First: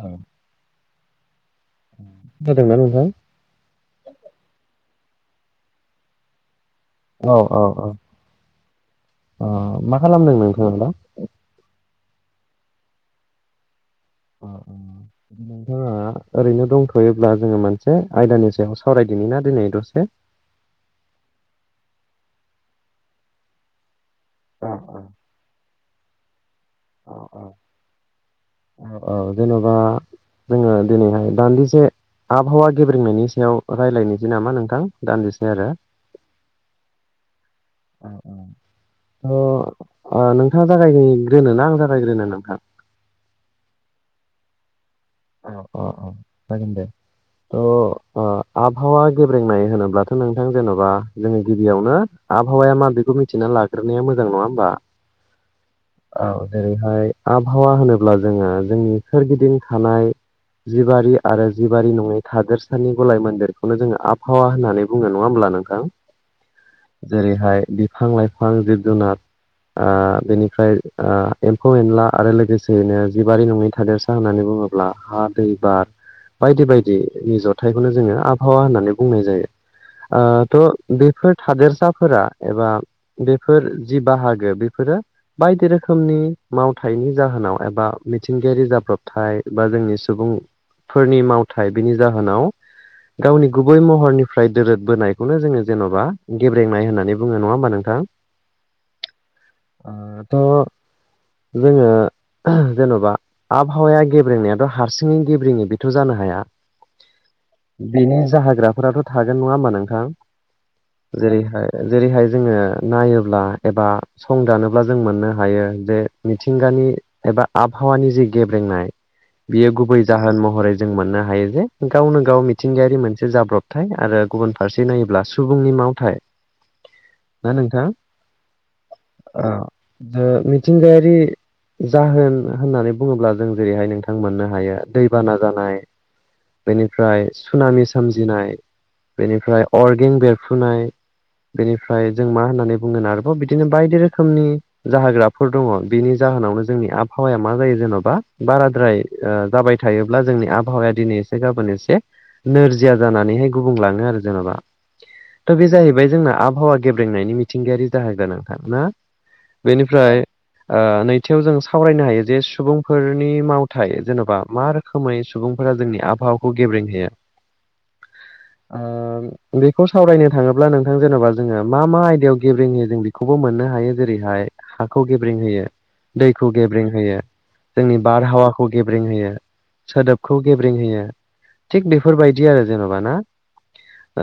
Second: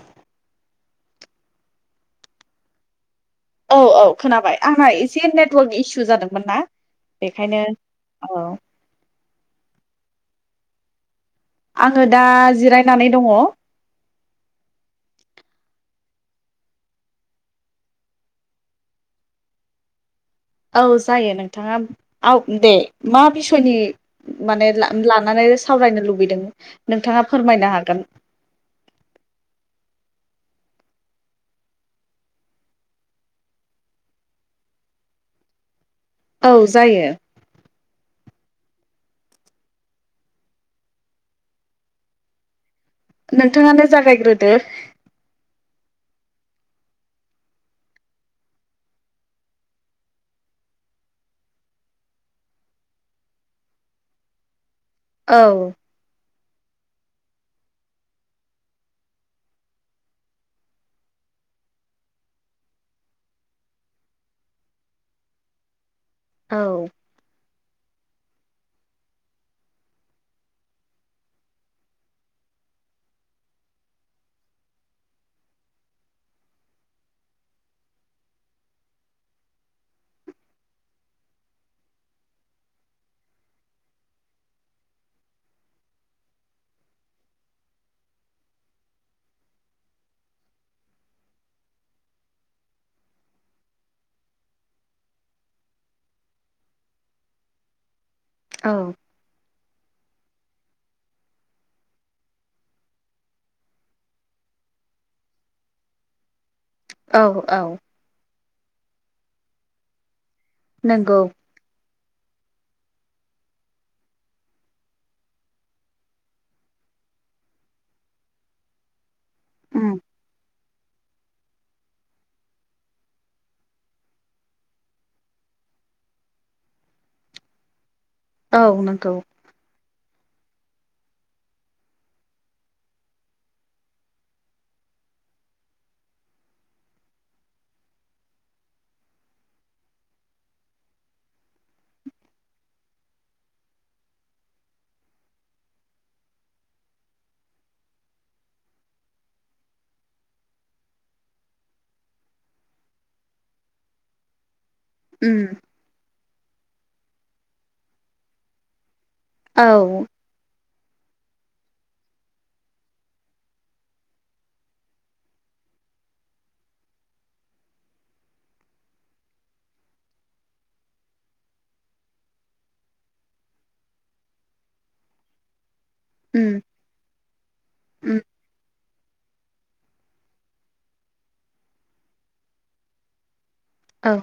औ खोनादोंना नोंथां? औ औ खोनाबाय आंना एसे नेटवर्क इसु जादोंमोन ना। औ बेखायनो औ औ औ मा खालामदों नोंथाङा दा? आङो दा जिरायनानै दङ। नोंथाङा ओरैनो दंथ'योब्ला जोङो मोनसे आयदानि सायाव सावरायदों ना दिनै दसे? औ जायो नोंथाङा औ दे मा बिसयनि माने अ लानानै सावरायनो लुबैदों अ नोंथाङा अ फोरमायनो हागोन। औ औ जेन'बा जोङो दिनैहाय दान्दिसे आबहावा गेब्रेंनायनि सायाव रायज्लायनोसै नामा नोंथां दान्दिसै आरो। औ जायो। औ औ। थ नोंथाङा जागायग्रोनो ना आं जागायग्रोनो नोंथां? नोंथाङानो जागायग्रोदो। अ अ अ जागोन दे। थ' आबहावा गेब्रेंनाय होनोब्लाथ' नोंथां जेन'बा जोङो गिबियावनो आबहावाया मा बेेखौ मिथिना लाग्रोनाया मोजां नङा होमबा? औ औ जेरैहाय आबहावा होनोब्ला जोङो जोंनि सोरगिदिं थानाय जिबारि आरो जिबारि नङै थादोरसानि गलाय मन्दिरखौनो जोङो आबहावा होननानै बुङोबा नङा होमब्ला नोंथां औ जेरैहाय बिफां लाइफां जिब जुनार बेनिफ्राय एम्फौ एनला आरो लोगोसेयैनो जिबारि नङै थादेरसा होननानै बुङोब्ला हा दै बार बायदि बायदिनि जथायाइखौनो जोङो आबहावा होननानै बुंनाय जायो थ' बेफोर थादेरसाफोरा एबा बेफोर जि बाहागो बेफोर बायदि रोखोमनि मावथायनि जाहोनाव एबा मिथिंगायारि जाब्रबथाय बा जोंनि सुबुंफोरनि मावथाय बिनि जाहोनाव गावनि गुबै महरनिफ्राय दोरद बोनायखौनो जोङो जेन'बा गेब्रेंनाय होननानै बुङो नङा होमबा नोंथां औ ाथ' जोङो जेन'बा आबहावाया नायाथ' हारसिङै गेब्रेङै बेथ' जानो हाया औ औ बेनि जोग्रा फोराथ' थागोन नङा होमबा नोंथां नंगौ जेरैहाय जेरैहाय जोङो नायोब्ला एबा सं दानोब्ला जों मोननो हायो जे मिथिंगानि एबा आबहावानि जे गेब्रेंनाय बियो उम गुबै जाहोन महरै जों मोननो हायो जे गावनो गाव मिथिंगायारि मोनसे जाब्रबथाय आरो गुबुन फारसे नायोब्ला सुबुंनि मावथाय ना नोंथां? औ नंगौ। ज मिथिंगायारि जाहोन होननानै बुङोब्ला जों जेरैहाय नोंथां मोननो हायो दैबाना जानाय, बेनिफ्राय सुनामि सोमजिनाय बेनिफ्राय अर्गें बेरफ्रुनाय। बेनिफ्राय जों मा होननानै बुंगोन आरोबाव बिदिनो बायदि रोखोमनि जाहोग्राफोर दङ। बिनि जा जाहोनावनो जोंनि आबहावाया मा जायो जेन'बा बाराद्राय ओ जाबाय थायोब्ला जोंनि आबहावाया दिनै एसे गाबोन एसे नोरजिया जानानै हे गुबुं लाङो आरो जेन'बा। उम थ' बे जाहैबाय जोंना आबहावा गेब्रेंनायनि मिथिंगायारि जाहोग्रा नोंथां ना? औ बेनिफ्राय ओ नैथियाव जों सावरायनो हायो जे सुबुंफोर नि मावथाइ जेन'बा मा रोखोमै सुबुंफोरा जोंनि आबहावाखौ गेब्रेंहोयो? [inaudible] ओ बेखौ सावरायनो थाङोब्ला नोंथां जेन'बा जोङो मा मा आयदायाव गेब्रेंहोयो जों बेखौबो मोन नो हायो, जेरैहाय हाखौ गेब्रेें होयो, उम दैखौ गेब्रें होयो, जोंनि उम बारहावाखौ गेब्रें होयो, सोदोबखौ गेब्रें होयो। थिग बेफोरबायदि आरो जेन'बा ना?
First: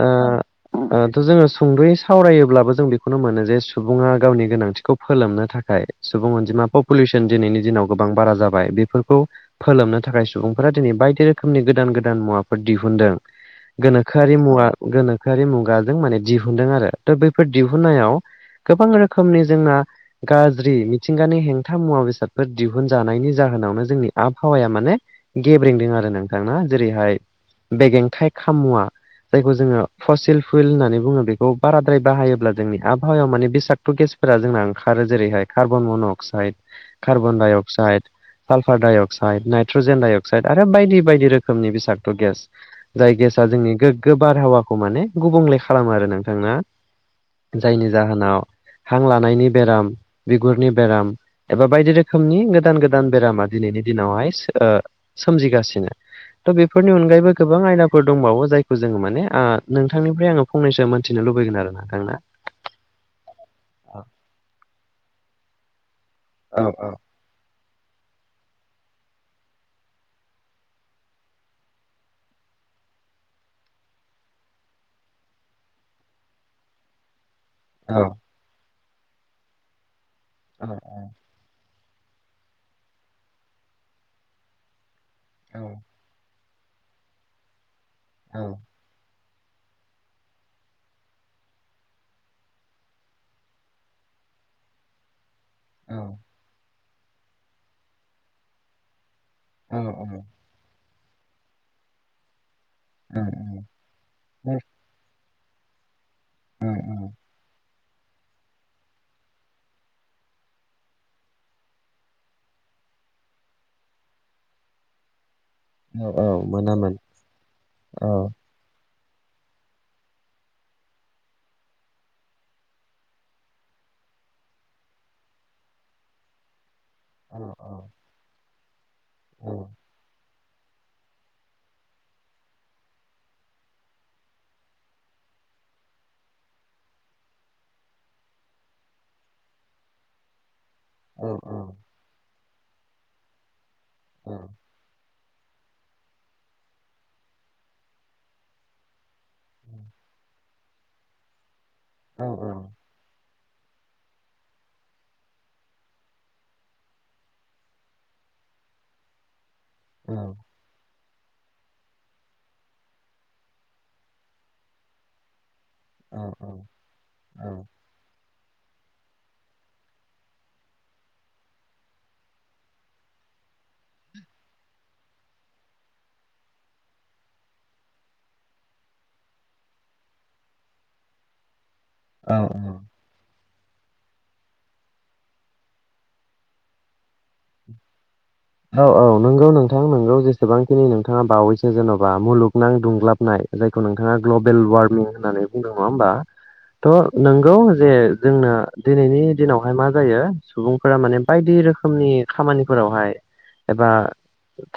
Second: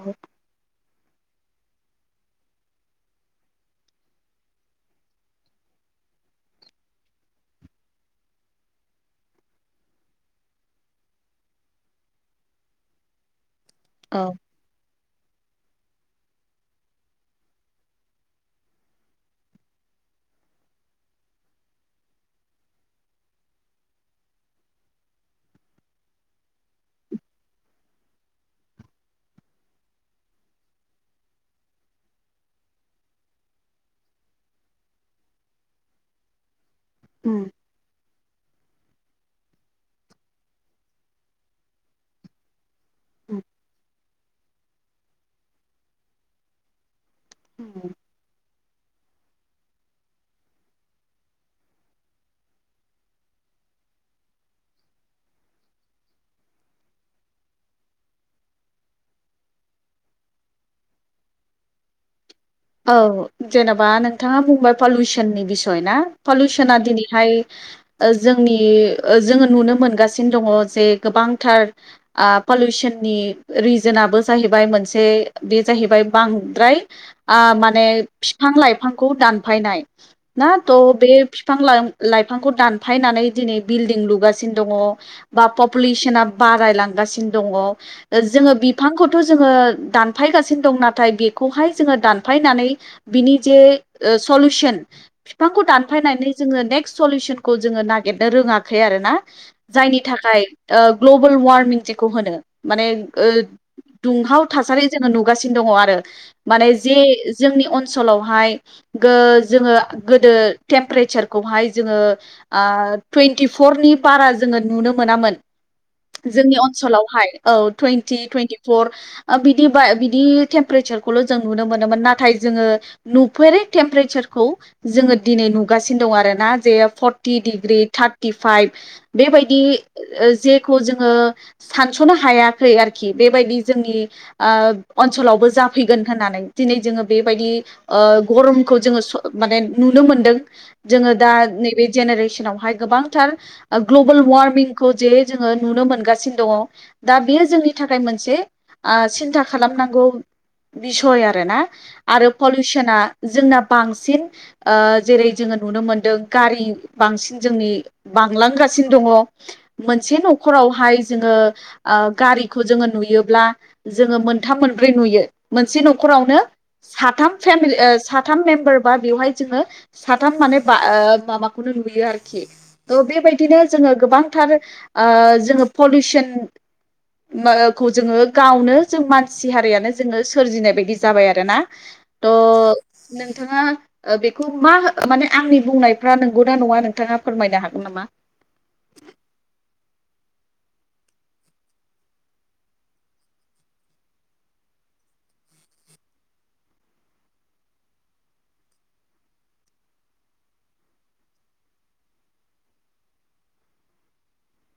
ओ ओ जोङो सुंद'यै सावरायोब्लाबो जों बेखौनो मोनो जे सुबुङा गावनि गोनांथिखौ फोलोमनो थाखाय सुबुं अनजिमा पपुलेसन दिनैनि दिनाव गोबां बारा जाबाय बेफोरखौ फोलोमनो थाखाय सुबुंफोरा दिनै बायदि रोखोमनि गोदान गोदान मुवाफोर दिहुनदों। औ गोनोखोआरि मुवा गोनोखोआरि मु गाजों माने दिहुनदों आरो त' बैफोर दिहुननायाव गोबां रोखोमनि जोंना गाज्रि मिथिंगानि हेंथा मुवा बेसादफोर दिहु हुनजानायनि जाहोनावनो जोंनि आबहावाया माने गेब्रेंदों आरो नोंथां ना? जेरैहाय बेगेंथाइ खाममुवा। जायखौ जोङो फसिल फुइल होननानै बुङो। बेखौ बाराद्राय बाहायोब्ला जोंनि आबहावायाव माने बेसात' गेस फोरा जोंना ओंखारो जेरैहाय carbon monoxide um carbon डाइअ [inaudible] sulphur dioxide, nitrogen dioxide आरो बायदि बायदि रोखोमनि बिसागत' गेस। जाय गेसआ जोंनि गोग्गो बारहावाखौ माने गुबुंले खालामो आरो नोंथांना? उम जायनि जाहोनाव हां लानायनि बेराम, बिगुरनि बेराम एबा बायदि रोखोमनि गो दान गोदान बेरामा दिनैनि दिनावहाय ओ सोमजिगासिनो। त' बेफोरनि अनगायैबो गोबां आयदाफोर दंबावो जायखौ जोङो माने आ नोंथांनिफ्राय आङो फंनैसो मोन्थिनो लु लुबैगोन आरो नोंथां ना? औ जेनेबा औ नोंथाङा बुंबाय पलिउसननि बिसय ना? औ पलिउसना औ दिनैहाय ओ जोंनि ओ जोङो नुनो मोनगासिनो दङ जे गोबांथार आ पलिउसन नि रिजोनाबो जाहैबाय मोनसे बे जाहैबाय बांद्राय आ माने औ फिफां लाइफांखौ दानफायनाय। ना त' बे फिफां लां लाइफांखौ दानफायनानै दिनै बिल्डिं लुगासिनो दङ बा पपुलेसना बारायलांगासिनो दङ। औ जोङो बिफांखौ थ' जोङो दानफायगासिनो दं नाथाय बेखौहाय जोङो दान फायनानै बिनि जे सलुसन बिफांखौ दानफायनानै जोङो नेक्स्ट सलिउसनखौ जोङो नागिरनो रोङाखै आरो ना। औ जायनि औ थाखाय ओ ग्लबोल वार्मिं जेखौ होनो। माने ओ दुंहाव थासारि जोङो नु गासिनो दङ आरो माने जे जोंनि अनस'लावहाय गो जोङो गोदो टेमप्रेचारखौहाय जोङो ओ टुइन्टिफरनि बारा जोङो नुनो मोनामोन। औ औ जोंनि मोनामोन अनसलावहाय औ औ टुइन्टि टुइन्टिफर ओ बिदि बा बिदि टेम्पारेसारखौल' जों नुनो मोनोमोन नाथाय जोङो नुफेरै टेमपारेसारखौ जोङो दिनै नुगासिनो दं आरोना। [unintelligible] फरति औ औ दिग्रि थारतिभायब बेबायदि औ ओ ज जेखौ जोङो सानस'नो हायाखै आरोखि बेबायदि जोंनि ओनसोलाव बो जाफैगोन होननानै दिनै जोङो बेबायदि ओ गरमखौ जोङो स माने नुनो मोनदों। जोङो दा नैबे जेनेरेसनावहाय गोबांथार ग्लबेल औ वार्मिंखौ जे जोङो नुनो मोनगासिनो दङ। दा बेयो जोंनि थाखाय मोनसे आ सिन्था खालामनांगौ बिसय आरोना आरो औ औ पलिउसना जोंना बांसिन जेरै जोंङो नुनो मोनदों गारि बांसिन जोंनि बांलांगासिनो औ दंङ जोंङो ओ औ [unintelligible] साथाम मेम्बार बा बेवहाय जोंङो साथाम माने माबाखौनो नुयो आरोखि थ बे बेबायदिनो जोंङो गोबांथार जोंङो पलिउसन खौ जोंङो गावनो जों मानसि हारियानो जोंङो सोरजिनाय बायदि जाबाय आरोना औ औ थ' नोंथाङा बेखौ मा माने आंनि बुंनायफ्रा नंगौना नङा नोंथाङा फोरमायनो हागोन नामा औ औ नंगौ नोंथां नों जेसेबांखिनि नोंथाङा बावैसो जेनबा मुलुनां दुंग्लाबनाय जायखौ नोंथाङा ग्लबेल वार्मिं होननानै बुंदों नङा होमबा थ' नोंगौ जे जोंनो दिनैनि दिनावहाय मा जायो सुबुंफोरा माने बायदि रोखोमनि खामानिफोरावहाय एबा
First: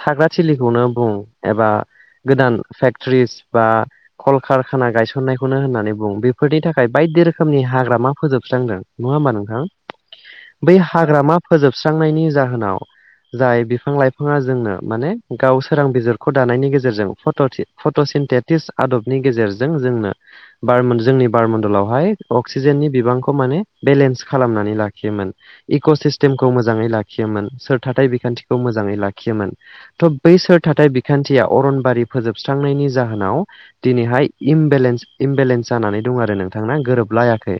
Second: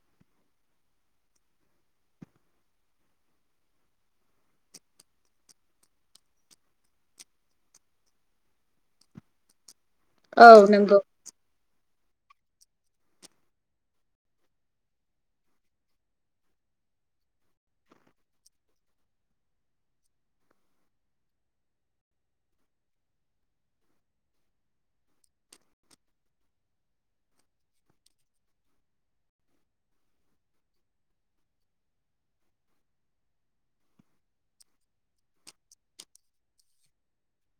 थाग्रा थिलिखौनो बुं एबा गोदान फेक्ट्रिस बा कलक खाना गायसननायखौनो होननानै बुं बेफोरनि थाखाय बायदि रोखोमनि हाग्रामा फोजोबस्रांदों नङा होमबा नोंथां औ बै नंगौ हाग्रामा फोजोबस्रांनायनि जाहोनाव जाय बिफां लाइफाङा जोंनो माने गाव सोरां बिजिरखौ दानायनि गेजेरजोंट फटसिन आदबनि गेजेरजों जोंनो जोंनि बारमण्डलावहाय अक्सिजेननि बिबां खौ माने खालामनानै लाखियोन इक सिस्टेमखौ मोजाङै लाखियोमोन थाथाय बिखान्थिखौ मोजांङै लाखियोमोन थ‌ बै सोर थाथाय बिखान्थिया अरनबारि फोजोबस्रांनायनि नि जाहोनाव दिनैहाय इमबेलेन्स जानानै दं आरो नोंथां गोरोबलायाखै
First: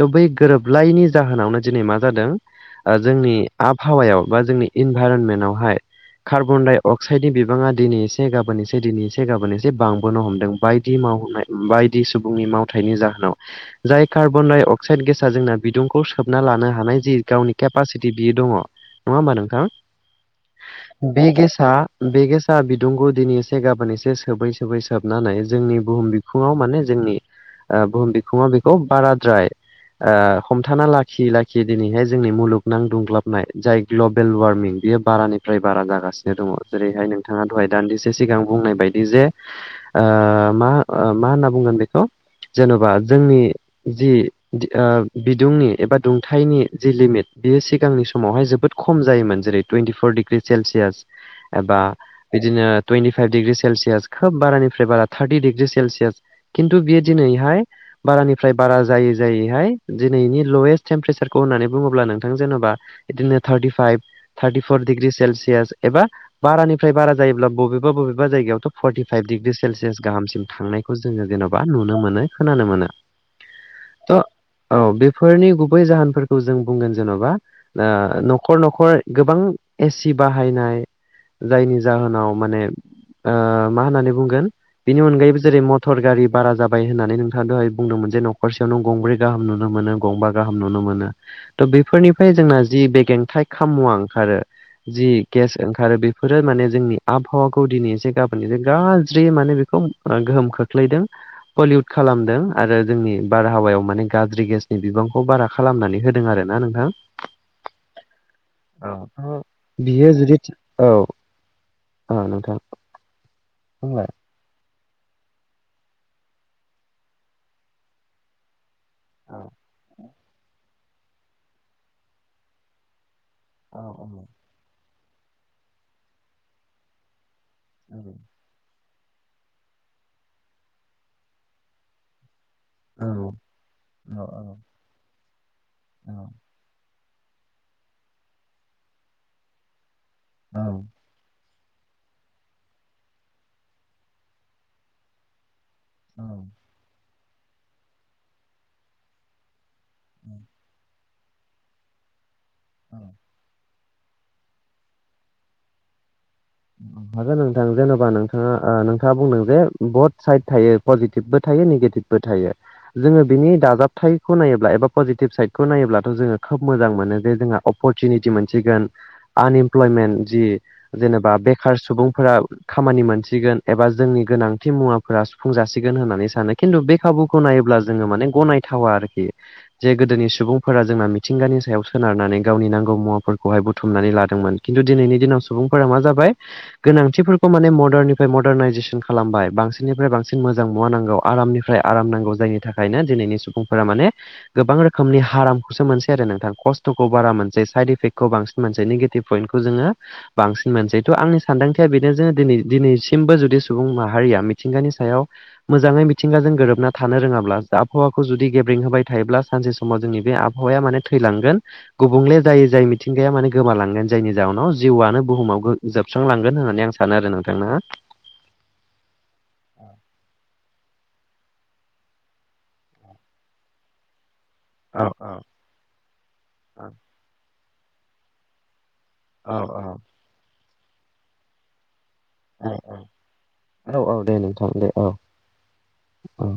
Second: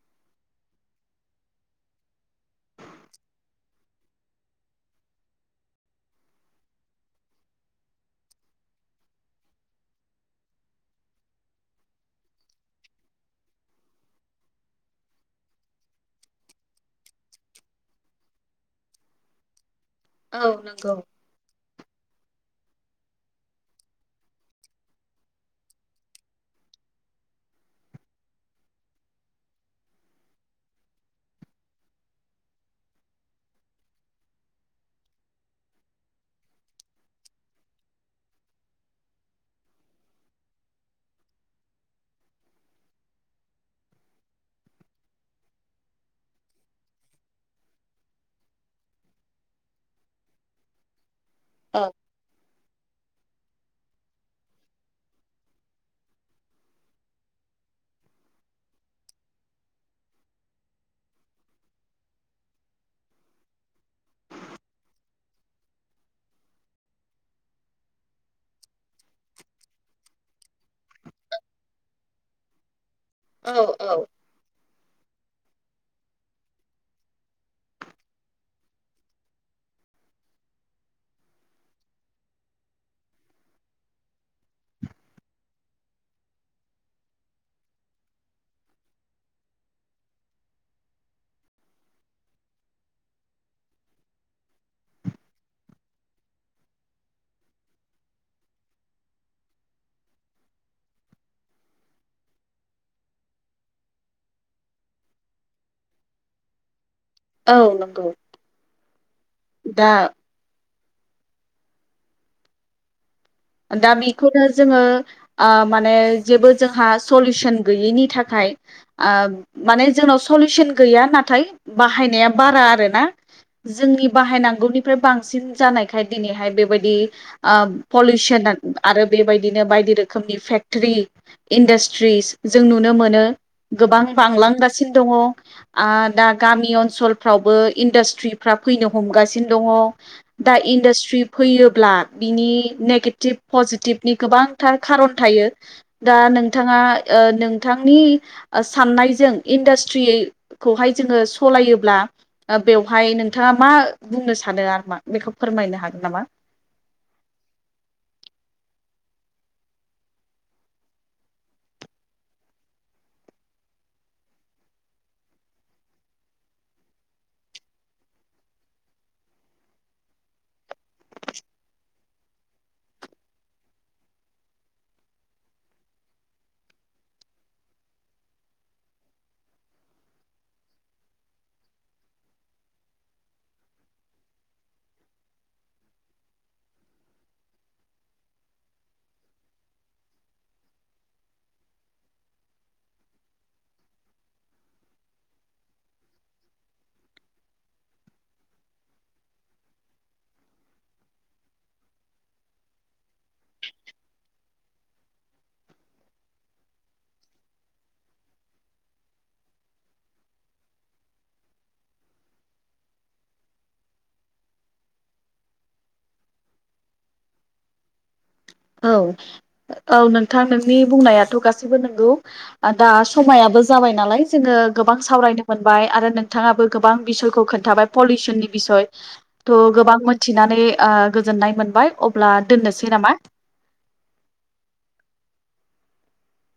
थ बै गोरोबलायनि जाहोनावनो दिनै मा जादों जोंनि आबहावायाव बा जोंनि इनभाइरनमेन्टवहाय कार्बन दडाइ अक्साइडनि बिबांङा दिनै एसे गाबोन एसे दिनै एसे गाबोन एसे बांबोनो हमदों बायदि बायदि सुबुंनि मावथायनि जाहोनाव जाय कार्बन डाइ अक्साइड गेसा जोंना बिदुंखौ सोबना लानो हानाय जि गावनि केपासिटि बियो दंङ नङा होमबा नोंथां औ नंगौ बे गेस आ बेगेसा बिदुंखौ दिनै एसे गाबोन एसे सोबै सोबै सोबनानै जोंनि बुहुम बिखुङाव माने जोंनि बुहुम बिखुंङा बेखौ बाराद्राय हमथाना लाखियै लाखियै दिनैहाय जोंनि मुलुगनां दुंग्लाबनाय जाय ग्लबेल वार्मिं बियो बारानिफ्राय बारा जागासिनो दंङ जेरैहाय नोंथाङा दहाय दान्दिसे सिगां बुंनाय बायदि जे ओ मा मा होनना बुंगोन बेखौ जेन'बा जोंनि जि बिदुंनि एबा दुंथायनि जि लिमिट बियो सिगांनि समावहाय जोबोद खम जायोमोन जेरै टुइन्टिफर डिग्रि सेलसियास औ एबा बिदिनो तुइनथि थु खोब बारानिफ्राय बारा थार्टि डग्रि सेलसियास खिन्थु बियो दिनैहाय बारानिफ्राय बारा जायै जायैहाय दिनैनि लवेस्ट टेम्पारेसारखौ होननानै बुंङोब्ला नोंथां जेनेबा बिदिनो thirty five thirty four degree Celsius एबा बारानिफ्राय बारा जायोब्ला बबेबा बबेबा जायगायावथ' फर्टिफाइभ डिग्रि सेलसियास गाहामसिम थांनायखौ जोंङो जेन'बा नुनो मोनो खोनानो मोनो औ औ थ' औ बेफोरनि गुबै जाहोनफोरखौ जों बुंगोन जेनबा ओ नखर नखर गोबां एसि बाहायनाय जायनि जाहोनाव माने ओ मा होननानै बुंगोन बिनि अनगायैबो जेरै मटर गारि बारा जाबाय होननानै नोंथाङा दहाय बुंदोंमोन जे नखरसेयाव नों गंब्रै गाहाम नुनो मोनो गंबा गाहाम नुनो मोनो थ बेफोरनिफ्राय जोंना जि बे गेंथायाइ खामुवा ओंखारो जि केेस ओंखारो बेफोरो माने जोंनि आबहावाखौ दिनै एसे गाबोन एसे गा ज्रि माने बेखौ गोहोम खोख्लैदों पलिउट खालामदों आरो जोंनि बारहावायाव माने गाज्रि गेसनि बिबांखौ बारा खालामनानै होदों आरोना नोंथां। औ नंगौ। औ दा बियो जुदि औ औ नोंथां। दा बुंलाय बिखौनो जोङो ओ माने जेबो जोंहा सलिउसन गैयैनि थाखाय ओ औ माने जोंनाव सलिउसन गैया नाथाय बाहायनाया बारा आरो ना। औ जोंनि औ बाहायनांगौनिफ्राय बांसिन जानायखाय दिनैहाय बेबायदि आ पलि आरो बेबायदिनो बायदि रोखोमनि फेक्टरि इन्डास्ट्रिस जों नुनो मोनो औ गोबां औ बांलांगासिनो दङ आ औ दा गामि ओनसोल फ्रा आवबो इन्डास्ट्रिफ्रा फैनो हमगासिनो दङ औ दा इन्डास्ट्रि फैयो ब्ला बिनि नेगेटिभ पजिटिभनि गोबांथार खारन थायो। दा नोंथाङा ओ नोंथांनि साननायजों इन्डास ट्रिखौहाय जोङो सालायोब्ला बेवहाय नोंथाङा मा बुंनो सानो आरो मा बेखौ फोरमायनो हागोन नामा? हागोन नोंथां जेनेबा नोंथाङा नोंथाङा बुंदों जे बहुत साइद थायो पजिटिभबो था यो नेगेटिभबो थायो जोङो बिनि दाजाबथायखौ नायोब्ला एबा पजिटिभ साइडखौ नायोब्लाथ' जोङो खा खोब मोजां मोनो जे जोंहा अपरसुनिटि मोनसिगोन आनइमप्लयमेन्ट जि बा बेखार सुबुं फोरा खामानि मोनसिगोन एबा जोंनि गोनांथि मुवाफोरा सुफुं जासिगोन होननानै सानो खिन्थु बे खा बुखौ नायोब्ला जोङो माने गनायथावा आरोखि जे गोदोनि सुबुंफोरा जोंना मिथिंगानि सायाव सोनार नानै गावनि नांगौ मुवाफोरखौहाय बुथुमनानै लादोंमोन खिन्थु दिनैनि दिनाव सुबुंफोरा मा जा बाय गोनांथिफोरखौ माने मडार्ननिफ्राय मडार्नाइजेसन खालामबाय बांसिननिफ्राय बांसिन मोजां मुवा नांगौ। आरामनिफ्राय आराम नांगौ जायनि थाखायनो दिनैनि सुबुंफोरा माने गोबां रोखोमनि हारामुदसो मोनसे दो नोंथां। खस्थ'खौ बारा मोनसे साइड इफेक्ट खौ बांसिन मोनसे नेगेटिभ पइन्टखौ जोङो बांसिन मोनसै। थ' आंनि सानदांथिया बेनो जो दिनै दिनैसिमबो जुदि सुबुं माहारिया मिथिंगानि सायाव मोजाङै मिथिंगाजों गोरोबना थानो रोङाब्ला आबहावाखौ जुदि गेब्रें होबाय थायोब्ला सानसे समाव जोंनि बे आबहावाया माने थैलांगोन गुबुंले जाय जाय मिथिंगाया माने गोमालांगोन जायनि जाउनाव जिउआनो बुहुमाव जोबस्रांलांगोन होननानै आं सानो आरो नोंथां ना। औ औ नोंथां नोंनि बुंनायाथ' गाससिबो नोंगौ दा समायाबो जाबाय नालाय जोङो गोबां सावरायनो मोनबाय आरो नोंथाङाबो गोबां बिसयखौ खोन्थाबाय पलिउसननि बिसय थ' गोबां मोनथिनानै ओ गोजोननाय मोनबाय अब्ला दोननोसै नामा? औ औ दे नोंथां दे औ औ